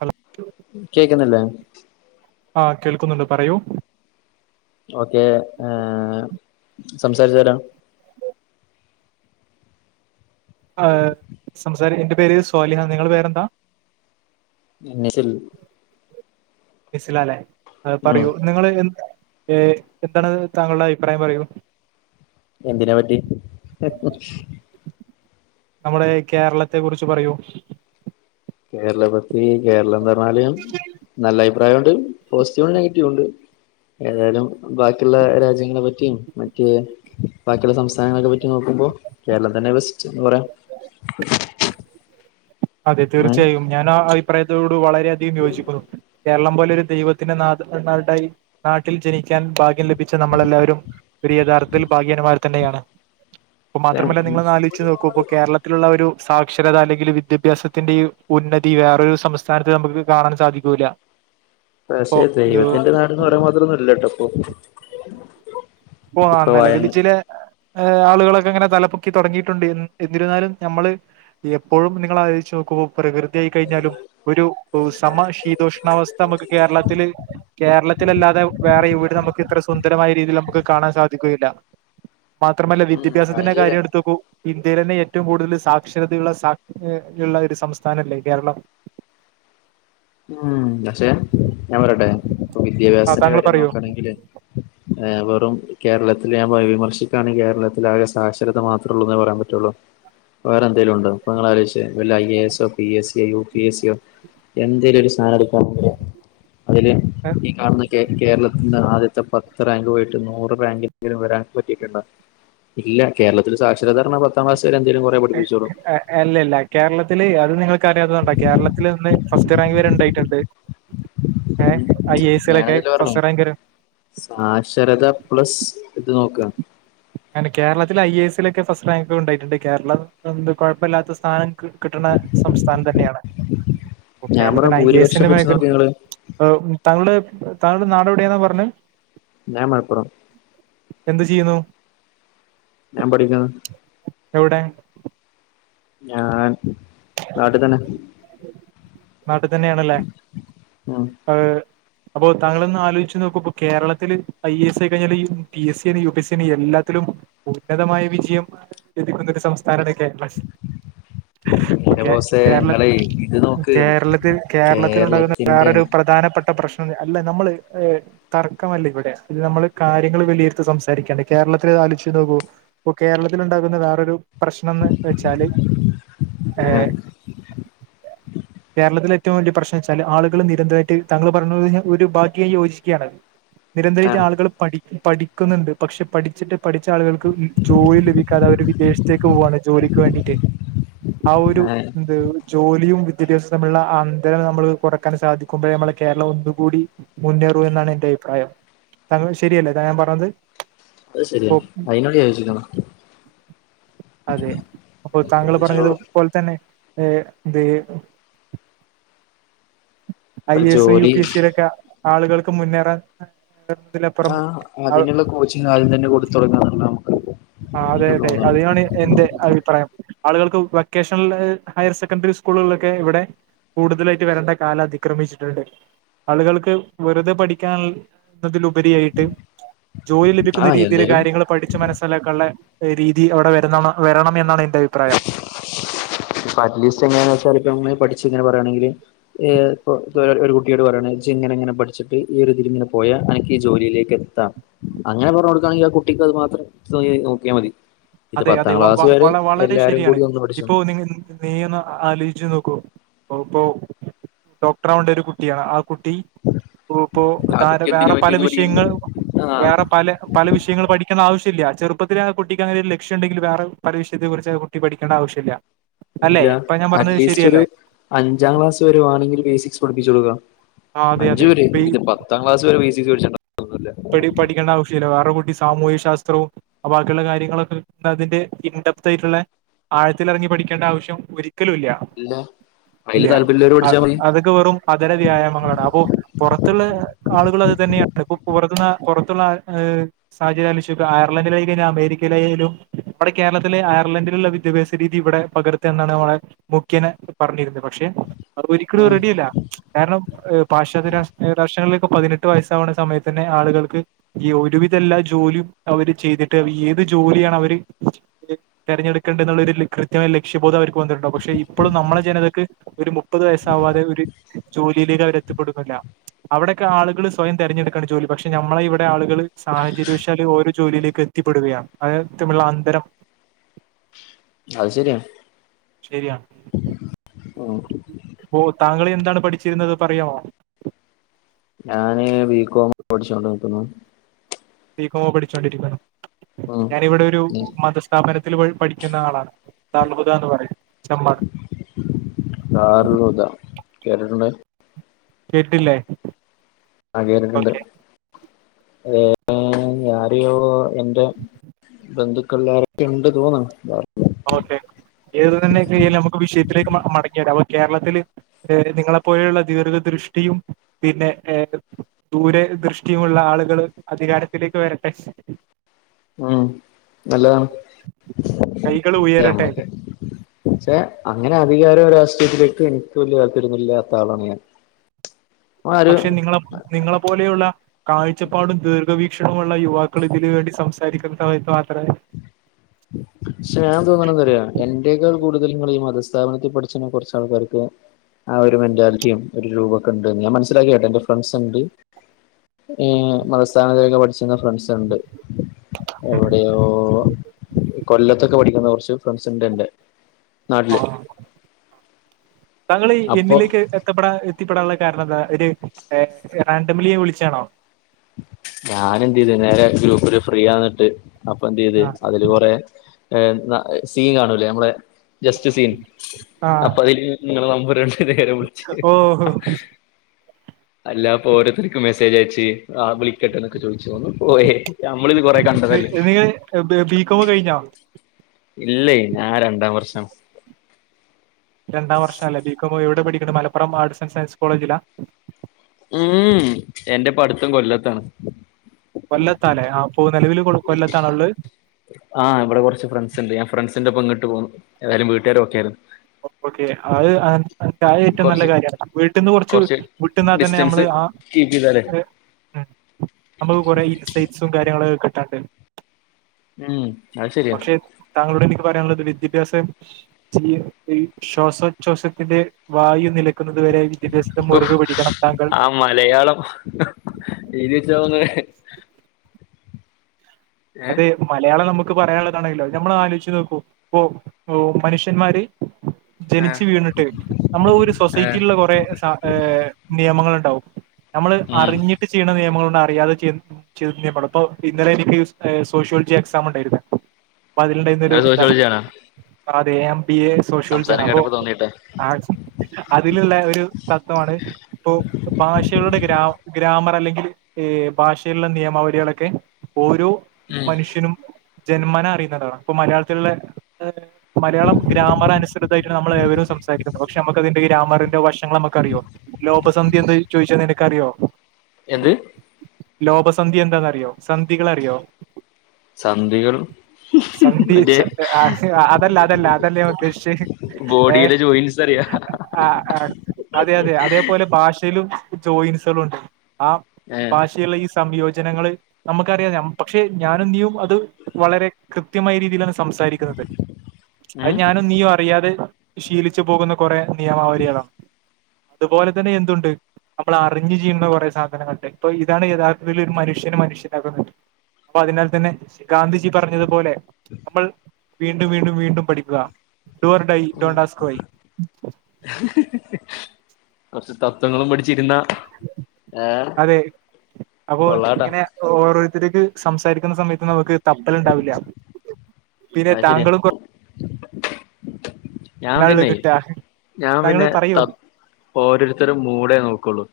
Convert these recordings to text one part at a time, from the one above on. Hello കേക്കുന്നില്ലേ? ആ കേൾക്കുന്നുണ്ട്. പറയൂ. ഓക്കെ. ഏ സംസാരിച്ച് വരാം. ആ സംസാരിക്കാം എന്റെ പേര് സാലിഹ്. നിങ്ങളുടെ പേരെന്താ? എണിച്ചെ ഉള്ളു. ബെസിലാലെ ഉം പറയൂ നിങ്ങള് എന്ന്ത്‌ ഏ എന്താണ് താങ്കളുടെ അഭിപ്രായം പറയൂ? എന്തിനെ പറ്റി നമ്മുടെ കേരളത്തെ കുറിച്ച് പറയൂ. കേരളത്തെ പറ്റി കേരളം പറഞ്ഞാല് നല്ല അഭിപ്രായം ഉണ്ട്. പോസിറ്റീവും ഉണ്ട് നെഗറ്റീവും ഉണ്ട്. ഏതായാലും ബാക്കിയുള്ള രാജ്യങ്ങളെ പറ്റിയും മറ്റേ ബാക്കിയുള്ള സംസ്ഥാനങ്ങളക്കെ പറ്റി നോക്ക കേരളം തന്നെ ബെസ്റ്റ് എന്ന് പറയാം അതെ ഉം തീർച്ചയായും ഞാൻ ആ അഭിപ്രായത്തോട് വളരെയധികം യോജിക്കുന്നു. കേരളം പോലെ ഒരു ദൈവത്തിന്റെ നാ നാടായി നാട്ടിൽ ജനിക്കാൻ ഭാഗ്യം ലഭിച്ച നമ്മളെല്ലാവരും ഒരു യഥാർത്ഥത്തിൽ ഭാഗ്യന്മാർ തന്നെയാണ്. അപ്പ പക്ഷെ മാത്രമല്ല നിങ്ങള് ഒന്ന് ആലോചച്ച് നോക്കൂ ഇപ്പ കേരളത്തിലുള്ള ഒരു സാക്ഷരത അല്ലെങ്കിൽ വി വിദ്യാഭ്യാസത്തിന്റെ ഉന്നതി വേറൊരു സംസ്ഥാനത്ത് നമുക്ക് കാണാൻ സാധിക്കൂല്ല. ഇപ്പോ പക്ഷെ ഇത് ദൈവത്തിന്റെ നാടന്ന് പറയാൻ മാത്രം മൊന്നും ഇല്ലട്ടോഇപ്പം. ഓ നിലവില് ചില ആളുകളൊക്കെ അങ്ങനെ തലപ്പൊക്കി തുടങ്ങിയിട്ടുണ്ട്. എന്നിരുന്നാലും നമ്മള് എപ്പോഴും നിങ്ങൾ ആലോജിച്ച് നോക്കുമ്പോ പ്രകൃതിയായി കഴിഞ്ഞാലും ഒരു സമ ശീതോഷണാവസ്ഥ നമുക്ക് കേരളത്തിൽ കേരളത്തിലല്ലാതെ വേറെ ഇവിടെ നമുക്ക് ഇത്ര സുന്ദരമായ രീതിയിൽ നമുക്ക് കാണാൻ സാധിക്കുകയില്ല. മാത്രമല്ല ഉം അത് വിദ്യാഭ്യാസത്തിന്റെ ശരിയാ കാര്യം എടുടുത്തൊക്ക് ഇന്ത്യൽ തന്നെ ഏറ്റവും കൂടുതൽ സാക്ഷരതയുള്ള സാ ഉള്ള ഒരു സംസ്ഥാന അല്ലേ കേരളം. [unintelligible] ഉം. പക്ഷെ ഞാൻ പറയട്ടെ ഇപ്പ ആ വിദ്യാഭ്യാസത്തിന്റെ താങ്കൾ കാര്യം പറയോ നോക്കയാണെങ്കില് കേരളത്തിൽ ഞാൻ വിമർശിക്കാണെങ്കിൽ കേരളത്തിൽ ആകെ സാക്ഷരത മാത്രേ ഉള്ളൂേ പറയാൻ പറ്റുള്ളൂ. വേറെ എന്തേലും ഉണ്ടോ? അപ്പൊ നിങ്ങൾ ആലോജിച്ചേ വല്ല ഐ. എ.. എസോ, പി. എസ്. സിയോ, യു. പി. എ സിയോ എന്ത എന്തേലും ഒരു സാധനം എടുക്കുവാണങ്കില് അതില് ഏ ഈ കാണുന്ന കേരളത്തിന്ന് ആദ്യത്തെ പത്ത് റാങ്ക് പോയിട്ട് നൂറ്റാങ്കിലെങ്കിലും വരാൻ പറ്റിയിട്ടുണ്ടോ? ഇല്ല. കേരളത്തിൽ സാക്ഷരത എന്ന് പറഞ്ഞാൽ പത്താംക്ലാസ് വരെ എന്തെലും അല്ലല്ല കേരളത്തില് അത് നിങ്ങൾക്കറിയാത്ത കൊണ്ടാ കേരളത്തിൽ നിന്ന് ഫസ്റ്റ് റാങ്ക് വരെ ഉണ്ടായിട്ടുണ്ട്. ഏ ഐ എ എസിലൊക്കെ ഞാനതല്ല പറഞ്ഞേ ഫസ്റ്റ് റാങ്ക് വരെ സാക്ഷരത പ്ലസ് ഇത് നോക്കുക? പിന്നെ കേരളത്തിൽ ഐ. എ. എസിൽ ഒക്കെ ഫസ്റ്റ് റാങ്ക് ഉണ്ടായിട്ടുണ്ട്. കേരളം കൊഴപ്പമില്ലാത്ത സ്ഥാനം കിട്ടണ സംസ്ഥാനം തന്നെയാണ് ഞാൻ പറഞ്ഞ കേരളത്തിന് ഐ എ ഭൂരിപക്ഷം എസിന് വെച്ച് മേഖൽ നോക്ക് നിങ്ങള് താങ്കള് താങ്കളുടെ നാട് എവിടെയാന്നാ പറഞ്ഞെ ഞാൻ മലപ്പുറം എന്ത് ചെയ്യുന്നു ഞാൻ പഠിക്കുന്ന് എവിടെ ഞാൻ നാട്ടി തന്നെ നാട്ടി തന്നെയാണല്ലേ ഉം അ അപ്പൊ താങ്കള് ഒന്ന് ആലോയിച്ച് നോക്കു ഇപ്പം കേരളത്തില് ഐ എസ് ആയി കഴിഞ്ഞാല് ഈ പി എസിയാണേ യു പി എ സിയാണേ എല്ലാത്തിലും ഉന്നതമായ വിജയം ലഭിക്കുന്നൊരു സംസ് ഥാനാണ് കേര്ളസ് അപ്പം എന്റെ കേ ബോസേ കേരള ഇങ്ങളെ ഇത് നോക്ക് കേരളത്തിൽ കേരളത്തിൽ ഉണ്ടാകുന്ന കേരളത്തിന്റെ വേറൊരു പ്രധാനപ്പെട്ട പ്രശ് അല്ല നമ്മള് തർക്കമല്ല ഇവിടെ ഇത് നമ്മള് കാര്യങ്ങള് വിലിയിരുത്തി സംസാരിക്കാണ്ട് കേരളത്തില് പാലിച്ചു നോകൂ ഇപ്പം കേരളത്തിൽ ഉണ്ടാകുന്ന വേറൊരു പ്രശ്നം എന്ന് വെച്ചാല് ആഹ് ഏഹ് കേരളത്തിലെ ഏറ്റവും വലിയ പ്രശ്നം വെച്ചാല് ആളുകള് നിരന്തരായിട്ട് താങ്കൾ പറഞ്ഞത് പോലെ തന്നെ ഒരു ഭാഗ്യായി യോജിക്കാണ് നിരന്തരായിട്ട് ആഹ് ആളുകള് പഠി പഠിക്കുന്നുണ്ട് പക്ഷെ പഠിച്ചിട്ട് പഠിച്ച ആളുകൾക്ക് ജോലി ലഭിക്കാതെ അവര് വിദേശത്തേക്ക് പോവാണ് ജോലിക്ക് വേണ്ടീട്ട് ആ ഒരു ആഹ് എന്ത് ജോലിയും വി വിദ്യാഭ്യാസം തമ്മിലുള്ള അ അന്തരം നമ്മള് കൊറക്കാൻ സാധിക്കുമ്പഴേ നമ്മള് കേരളം ഒന്നുംകൂടി മുന്നേറൂ എന്നാണ് എന്റെ അയി അഭിപ്രായം താങ്കള് ശെരിയല്ലേ ഞാൻ പറഞ്ഞത് അത് ശെരിയ ഓ അയിനോട് യോചിക്ക്ണു അതെ അപ്പോൾ താങ്കൾ ജോ പറഞ്ഞതും ഇപ്പോൾ തന്നെ ഏ ദേണു ഐ ഇപ്പ എസയും യു ജോലി പി എസീടേക്ക ആളുകൾക്ക് മുന്നേറാൻ ന്നതിലപ്പുറം ആ അ അതിനുള്ള കോച്ചിങ് ആദ്യം തന്നെ കൊടുത്ത് തുടങ്ങുന്നല്ലോ ആ അതെ അതെ അതിയാണ് എന്റെ അഭിപ്രായം ആളുകൾക്ക് വൊക്കേഷണൽ ഹയർ സെക്കൻ്ററി സ്കൂളിലൊക്കെ ഇവിടെ കൂടുതലായിട്ട് വരേണ്ട കാലം അതിക്രമിച്ചിട്ടുണ്ട് ആളുകൾക്ക് വെറുതെ പഠിക്കാൻ ന്നതിലുപരിയായിട്ട് ജോലി ലഭിക്കുന്ന ആഹ് രീതില് എന്തേലും കാര്യങ്ങള് പഠിച്ച് മനസ് ക്കള്ളെ രീതി അവിടെ വരുന്നണം വരണം എന്നാണ് എൻ ഇപ്പം അറ്റ്ലീസ്റ്റ് എങ്ങനാന്ന് വച്ചാൽ ഇപ്പം പഠിച്ചു ഇങ്ങനെ പറയാണോങ്കില് ഏ ഒര് ഒരു കുട്ടിയോട് പറയണം ഇജ്ജ് ഇങ്ങനെ ഇങ്ങനെ പഠിച്ചിട്ട് ഈ ഒരു ഇതിലിങ്ങനെ പോയാ അനക്ക് ഈ ജോലിയിലേക്ക് എ ത്താം അങ്ങനെ പറഞ്ഞ് കൊടുക്കാങ്കി ആ കുട്ടിക്കും അത് മാത്രം നോക്കിയ മതി ഇത് പത്താം ക്ലാസ് വരെ അത് എല്ലാരും ശെരിയാണ് കൂടി ഒന്ന് പഠിച്ചു ഇപ്പോ നിങ് നീ ഒന്ന് ആലോയിച്ച് നോക്കൂ ഇപ്പൊ ഡോക്ടർ ആവണ്ട ഒരു കുട്ടിയാണ് ആ കുട്ടി ഓ ഇപ്പോ ആ താര കുട്ടി എന്തിനാ വേറെ പല മറ്റേത് പഠിക്കണ് വിഷയങ്ങൾ ആഹ് വേറെ പല പല വിഷയങ്ങള് പഠിക്കുന്ന ആവശ്യ ത്തില്ല്യാ ചെറുപ്പത്തിലേ ആ കുട്ടക്ക് അങ്ങനെ ഒരു ലക്ഷ്യം ഉണ്ടങ്കില് വേറെ പല വിഷയത്തെ കുറിച്ച് ആ കുട്ടി പഠിക്കണ്ട ആവശ്യില്ല ഇല്ല അറ്റ്ലീസ്റ്റ് ഒരു അഞ്ചാം ക്ലാസ് വരുവാണെങ്കിൽ ബേസിക്സ് പഠിപ്പിച്ചു കൊടുക്കാം ആ അതെ അഞ്ചു അതെ പോരേ ഇപ്പൊ ഇത് പത്താം ക്ലാസ് വരെ ബേസിക്സ് പഠിച്ചിട്ട് പഠി പഠിക്ക ആവശ്യ ശ്യില്ല വേറെ കുട്ടി സാമൂഹിക ശാസ്ത്രവും ബാക്കിയുള്ള കാര്യങ്ങളൊക്കെ അതിന്റെ ഇൻഡപ്ത് ആയിട്ടുള്ള ആഴത്തിൽ ഇറങ്ങി പഠിക്കേണ്ട ആവശ്യം ഒരിക്കലും ഇല്ല ഇല്ല അതില് താല്പര്യമുള്ളവര് അ പഠിച്ചാൽ മതി അതൊക്കെ വെറും അതര വ്യായാമങ്ങളാണ് അപ്പൊ പൊറ ത്തുള്ള ആളുകളും അത് തന്നെയാണ് ഇപ്പം പുറത്ത്ന്ന് പുറത്തുള്ള സാഹചര്യം ആലോയിച്ചോക്ക് ഐയർലൻഡ്യാലും അമേരിക്കയിലായലും അവിടെ കേ കേരളത്തിലെ അയർലെൻ്റിലുള്ള വിദ്യാഭ്യാസ രീതി ഇവിടെ പകർത്താ എന്നാണ് മുഖ്യനെ പറഞ്ഞിരുന്ന് പ പക്ഷെ അത് ഒരിക്കലും ഉം റെഡി അല്ല കാരണം പാശ്ചാത്യ രാഷ് രാഷ്ട്രങ്ങളില് പതിനെട്ട് വയസ്സാവണ സമയത്ത് തന്നെ ആളുകൾക്ക് ഈ ഒരുവിധ എല്ലാ ജോലിയും അവര് ചെയ്തിട്ട്. ഏത് ജോലിയാണ് അവര്? തിരഞ്ഞെടുക്കാൻ ഒരു കൃത്യമായ ലക്ഷ്യബോധം അവർക്ക് വന്നിട്ടുണ്ടോകും പക്ഷെ ഇപ്പോഴും നമ്മള ജനതക്ക് ഒരു മുപ്പത് വയസ്സവാതെ ഒരു ജോലിയിലേക്ക് അവർ എത്തിപ്പെടുന്നില്ല. അവിടെയൊക്കെ ആളുകൾ സ്വയം തിരഞ്ഞെടുക്ക ജോലി പക്ഷെ ഞമ്മളെ ഇവിടെ ആളുകൾ സാഹചര്യവശാൽ ഓരോ ജോലിയിലേക്ക് എത്തിപ്പെടുകയാണ് [unintelligible] [unintelligible] അത് ശരിയാ ശരിയാണ്. ഉം പ്പോ താങ്കൾ എന്ത എന്താണ് പഠിച്ചിരുന്നത് പറയാമോ? ഞാന് ബി. കോം പഠിച്ചോണ്ടിക്കുന്നു ബി. കോം പഠിച്ചൊണ്ടിരിക്ക. ഉം ഞാനിവിടെ ഒരു ഉം മതസ്ഥാപന ത്തി പോയി പഠിക്കുന്ന ആളാണ്. ദാറുൽ ഹുദ എന്ന് പറയും. ചമ്പാട് ദാറുൽ ഹുദ. കേട്ടിട്ടുണ്ട്. കേട്ടില്ലേ? ആ കേട്ടിട്ടുണ്ട് ഓക്കെ ആരയോ എന്റെ ബന്ധുക്കള്ളിലാരൊക്കയോ ഉണ്ട് തോന്നന്നു ഓക്കെ. ഏത് തന്നെ യാലും നമുക്ക് വിഷയത്തിലേക്ക് മടങ്ങിരാം അപ്പൊ കേരളത്തിൽ നിങ്ങളെപ്പോലെയുള്ള ദീർഘ ദൃഷ്ടിയും പിന്നെ ഏ ദൂരെ ദൃഷ്ടിയുമുള്ള ആളുകൾ അധികാരത്തിലേക്ക് വരട്ടെ ഉം നല്ലതാണ് കൈകൾ ഉയരട്ടെ ഞമ്മക്ക് പക്ഷെ അങ്ങനെ അധികാര രാഷ്ട്രീയത്തിലേക്ക് എനിക്ക് വലിയ തല്പര്യമില്ലാത്ത ആളാണ് ഞാൻ ആ ഒരു പക്ഷെ നിങ്ങള നിങ്ങളെ പോലെയുള്ള കാഴ്ചപ്പാടും ദീർ വീക്ഷണമുള്ള യുവാക്കൾ ഇതിന് വേണ്ടി സംസാരിക്കുന്ന സമയത്ത് മാത്രേ പക്ഷെ ഞാൻ തോന്നാനാ എന്താന്നറിയോ എന്റെക്കാൾ കൂടുതൽ നിങ്ങൾ ഈ മതസ്ഥാപനത്തിൽ പഠിച്ച കുറച്ചാൾക്കൾക്ക് ആ ഒരു മെന്റാലിറ്റിയും, ഒരു രൂപമൊക്കെ ഉണ്ടെന്ന് ഞാൻ മനസ്സിലാക്കി കേട്ടെ എന്റെ ഫ്രണ്ട്സ് ഉണ്ട് ഏ മതസ്ഥാനത്തിലൊക്കെ പഠിച്ചിരുന്ന ഫ്രണ്ട്സ് ഉണ്ട്. എവിടെയോ കൊല്ലത്തൊക്കെ പഠിക്കുന്ന കുറച്ച് ഫ്രണ്ട്സ് ഉണ്ട് എന്റെ നാട്ടില് താങ്കൾ അപ്പൊ എന്നിലേക്ക് എത്തപ്പെടാ എത്തിപ്പെടാനുള്ള കാരണം എന്താ? ഒരു [unintelligible] വിളിച്ചാണോ ഞാന എന്ത് ചെയ്തു നേരെ ഗ്രൂപ്പില് ഫ്രീയാന്നിട്ട്. അപ്പൊ എന്ത് ചെയ്ത് ആ അതില് കൊറെ സീൻ കാണൂല്ലേ നമ്മളെ ജസ്റ്റ് സീൻ ആ. അപ്പൊ അതില് നിങ്ങളെ നമ്പൂരുണ്ട് ഇവരെ വിളിച്ച ഓ അല്ലാപ്പോ ഓരോത്തർക്ക് മെസ്സേജ് അയച്ച് ആ വിളിക്കട്ടെ എന്നൊക്കെ ചോദിച്ചു ഒന്ന് പോയ നമ്മൾ ഇത് കൊറെ കണ്ടതല്ലേ നിങ്ങൾ ബികോം കഴിഞ്ഞോ ഇല്ല ഞാൻ രണ്ടാം വർഷം രണ്ടാം വർഷം അല്ലേ? ബി. കോം. എവിടെ പഠിക്കണു? മലപ്പുറം ആർട്സ് ആൻഡ് സയൻസ് കോളേജിലാ? ഉം എന്റെ പഠിത്തം കൊല്ലത്താണ് കൊല്ലത്താലേ ആ ഇപ്പൊ നിലവിൽ കൊല്ലാതെആണോ ഉള്ളത് ആഹ് ഇവിടെ കുറച്ച് ഫ്രണ്ട്സ് ഉണ്ട്. ഞാൻ ഫ്രണ്ട്സിന്റെ ഒപ്പം ഇങ്കിട്ട് പോന്നു. എതായാലും വീട്ടുകാരും ഒക്കെ ആയിരുന്നു. ഓക്കെ അത് അ ഏറ്റവും നല്ല കുറച്ച് കാര്യമാണ് വീട്ടിൽന്ന് കുറച്ച് വിട്ടുന്നാൽ തന്നെ നമ്മള് ആ മനസ്സിലായില്ലേ നമുക്ക് കുറെ ഇൻസൈറ്റ്സും കാര്യങ്ങളൊക്കെ കിട്ടാണ്ട് ഉം അത് ശരിയാ പക്ഷെ താങ്കളോട് എനിക്ക് പറയാനുള്ളത് വിദ്യാഭ്യാസം ശ്വാസോച്ഛ്വാസത്തിന്റെ വായു നില ന്നത് വരെ വിദ്യാഭ്യാസത്തി ഓഹ് മുറകെ പിടിക്കണം താങ്കൾ ത് വച്ചാവുന്ന അത മലയാളം നമ്മ പറയാനുള്ളതാണെങ്കിലോ നമ്മൾ ആലോചിച്ച് നോക്കും ഇപ്പൊ മനുഷന്മാര് ജനിച്ച്ച് വീണിട്ട് നമ്മള് ഒരു ഏഹ് സൊസൈറ്റിയിലുള്ള കുറെ നിയമങ്ങളുണ്ട് വും നമ്മള് ഉം അറിഞ്ഞിട്ട് ചെയ്യ്ണ നിയമങ്ങള്‌ണ്ട് അറിയാതെ ചെയ്യ് ചെയ്യ്ന്നപെടും പ്പോ ഇന്നലെ എനിക്ക് ഏ സോഷ്യോൾജി എക്സാമുണ്ടായിരുന്നു. പ്പതിൽണ്ടായിരുന്നൊരു അത് താണ്. സോഷ്യോളജിയാണോ [unintelligible] ബ എ സോഷ്യോൾജി ആണ്. സംസാരം അപ്പോ കേട്ടപ്പോ തോന്നിട്ടെ ആച് അതില്ള്ള ഒരു തത്ത്വമാണ്. പ്പൊ ഭാഷകളുടെ ഗ്രാം ഗ്രാമറല്ലെങ്കിൽ എ ഭാഷയിലുള്ള നിയമാവരികളൊക്കെ ഓരോ ഉം മനുഷ്യനും. ജന്മന അറിയുന്നതാ പ്പൊ മലയാളത്തിൽല്ലേ മലയാളം ഗ്രാമറാനുസൃതായിട്ട്ണ് നമ്മൾ ഏവരുംസം സംസാരിക്കുന്നു പക്ഷെ നമുക്കതിന്റെ ഗ്രാമറിന്റെ വശങ്ങൾ നമുക്കറിയോ ലോപസന്ധി എന്താന്ന് ചോദിച്ചാ നിനക്കറിയോ? യെന്ത്? ലോപസന്ധി എന്താന്നറിയോ? സന്ധികളറിയോ? സന്ധികളും സന്ധി മറ്റേ ചൻ അഹ് അതല്ല അതല്ല അതല്ല ഞാൻ ഉദ്ദേഷിച്ച്. ഹ്ഹ് ബോഡിയിലെ ജോയിൻസ [unintelligible] അ അ അതെയതെ അതേ പോലെ ഭാ ഷെലും ജോയിൻസളുണ്ട് ആ ഭാഷയുള്ള ഈ സംയോജനങ്ങള് നമ്മക്കറിയാതെ ക്ഷെ ഞാനും നീയും അത് വളരെ കൃത്യമായരീതിയിലാണ്. സ് സംസാരിക്കുന്നതെ അഅ് ഉം ഞാനും നീയു അറിയാതെ ശീലിച്ചു പോകുന്ന കൊറെ നിയമാവരികളാ അതുപോലെ തന്നെ എന്തുണ്ട് നമ്മളറിഞ്ഞ് ചെയ്യുന്ന കൊറേ സാധനങ്ങൾണ്ട്. ഇപ്പൊ ഇതാണ് യഥാർത്ഥത്തില് ഒരു മനുഷ്യനെ മനുഷ്യനാക്കുന്നത് പ്പതിനാൽ തന്നെ സ് ഗാന്ധിജി പറഞ്ഞത് പോലെ നമ്മൾ വീണ്ടു വീണ്ടു വീണ്ടും പഠിക്കുക. ഡോർ ഡൈ ഡോണ്ടാസ്ക്കോയ് കൊർച്ച് തത്വങ്ങളും പഠിച്ചിരുന്നാ [inaudible] അതെ അപ്പോ കൊള്ളാട്ടാ ഇങ്ങനെ ഓവറ് ഇതിക്ക് സംസാരിക്കുന്ന സമയത്ത് നമുക്ക് തപ്പലുണ്ടാവില്ല. പിന്നെ അയ്ശര്യാ താങ്കളും [unintelligible] ക് ട്ടാ ഞാപിന്നെ ത ഓരോരുത്തര മൂഡെ നോക്കുള്ളു.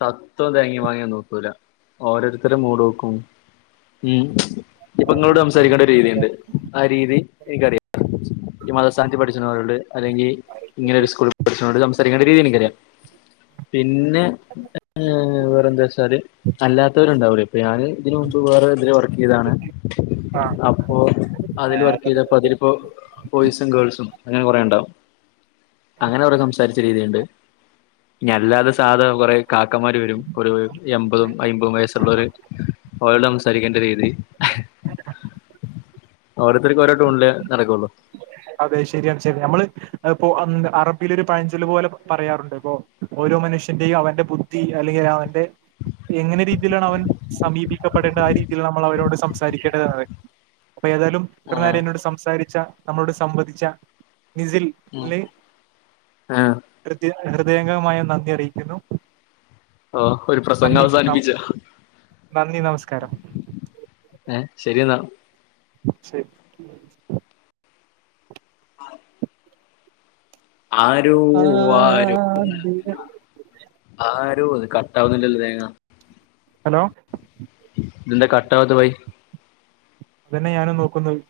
ത തൊ തേങ്ങ്യേം മാങ്ങേം ഒന്നോക്കൂ ല. ഓരോര്ത്തരെ മൂടൾക്കും ഉം ഇപ്പങ്ങളോടംസാരിക്കേണ്ട രീതിണ്ട്. ആ രീതി എനിക്കറിയ. ഈ മത സ്ഥാനത്തി പഠി [unintelligible] അല്ലെങ്കി ഇങ്ങനെ ഒരു സ്ക്കൂള് പഠിച്ചോണ്ട് സംസാരിക്കേണ്ട രീതി എനിക്കറിയാ പിൻന്നെ ങേ വേറന്തച്ചാല് അല്ലാത്തോര് ണ്ടാവൂലെ പ ഞാന് തിന് മുമ്പ് വേറ [unintelligible] വർക്കെയ്താണ്. ആ [inaudible] അപോ, അതായത് അങ്ങന കൊറെ ണ്ടാവും. അങ്ങന കൊറെ സംസാരിച്ച രീതീണ്ട്. ന്യല്ലാതെ സാദാ കൊറെ കാക്കന്മാര് വെരും ഒരു എൺമ്പതും, അയ്മ്പതും, വയസ്സുള്ളോർ ഒലോടംസ് [unintelligible] ഓരോര്ത്തര്ക്കും ഓരോ ടൂൺ ലെ നടക്കുള്ളു. അതെ ശരിയാണ് ച്ചാ നമ്മള് അഅ് പോ [unintelligible] അറബില് ഒരു പഴഞ്ചൊല്ല് പോലെ പറയാറുണ്ട് ബൊ ഓരോ മനുഷ്യന്റെയും അവന്റെ ബുദ്ധി അല്ലെങ്കിലവന്റെ എങ്ങന രീതിയിലാണവൻ സമീപി ഇഷ്ട്ടപ്പെടേണ്ട ആ രീതിയില്നമ്മൾ അവരോട് സംസാരിക്കേണ്ടതാണ്. അപ്പൊ, ഏതായാലും ഇത്ര നേരം ആഹ് എന്നോട് സംസാരിച്ച നമ്മളോട് സംവദിച്ച നിസിൽ ഉം ന് ആഹ് ഹൃദ്യ ഹൃദയംഗമായ നന്ദി അറിയിക്കുന്നു. ഓ ഒരു പ്രസംഗം നന്ദി അവസാനിപ്പിച്ച. നന്ദി നമസ്കാരം ഏ ശരിയെന്നാ. ശര് [inaudible] ആരോ ആരൊ [inaudible] ആര് ത് കട്ടാവുന്നില്ലല്ല തേങ്ങ ഹലോ ഇതെന്താ കട്ടാവാത്ത് ബായ് അതന്നെ ഞാനും നോക്കുന്നത്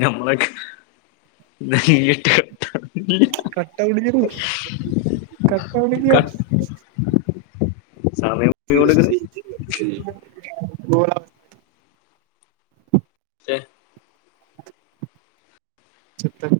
നമ്മളെട്ട [unintelligible] [inaudible] കട്ട ആവണില്ല [unintelligible] കട്ട ആവണില്ല കട്ട് സമയം കൊടുക്കണ് [unintelligible] ഛെ ചത്ത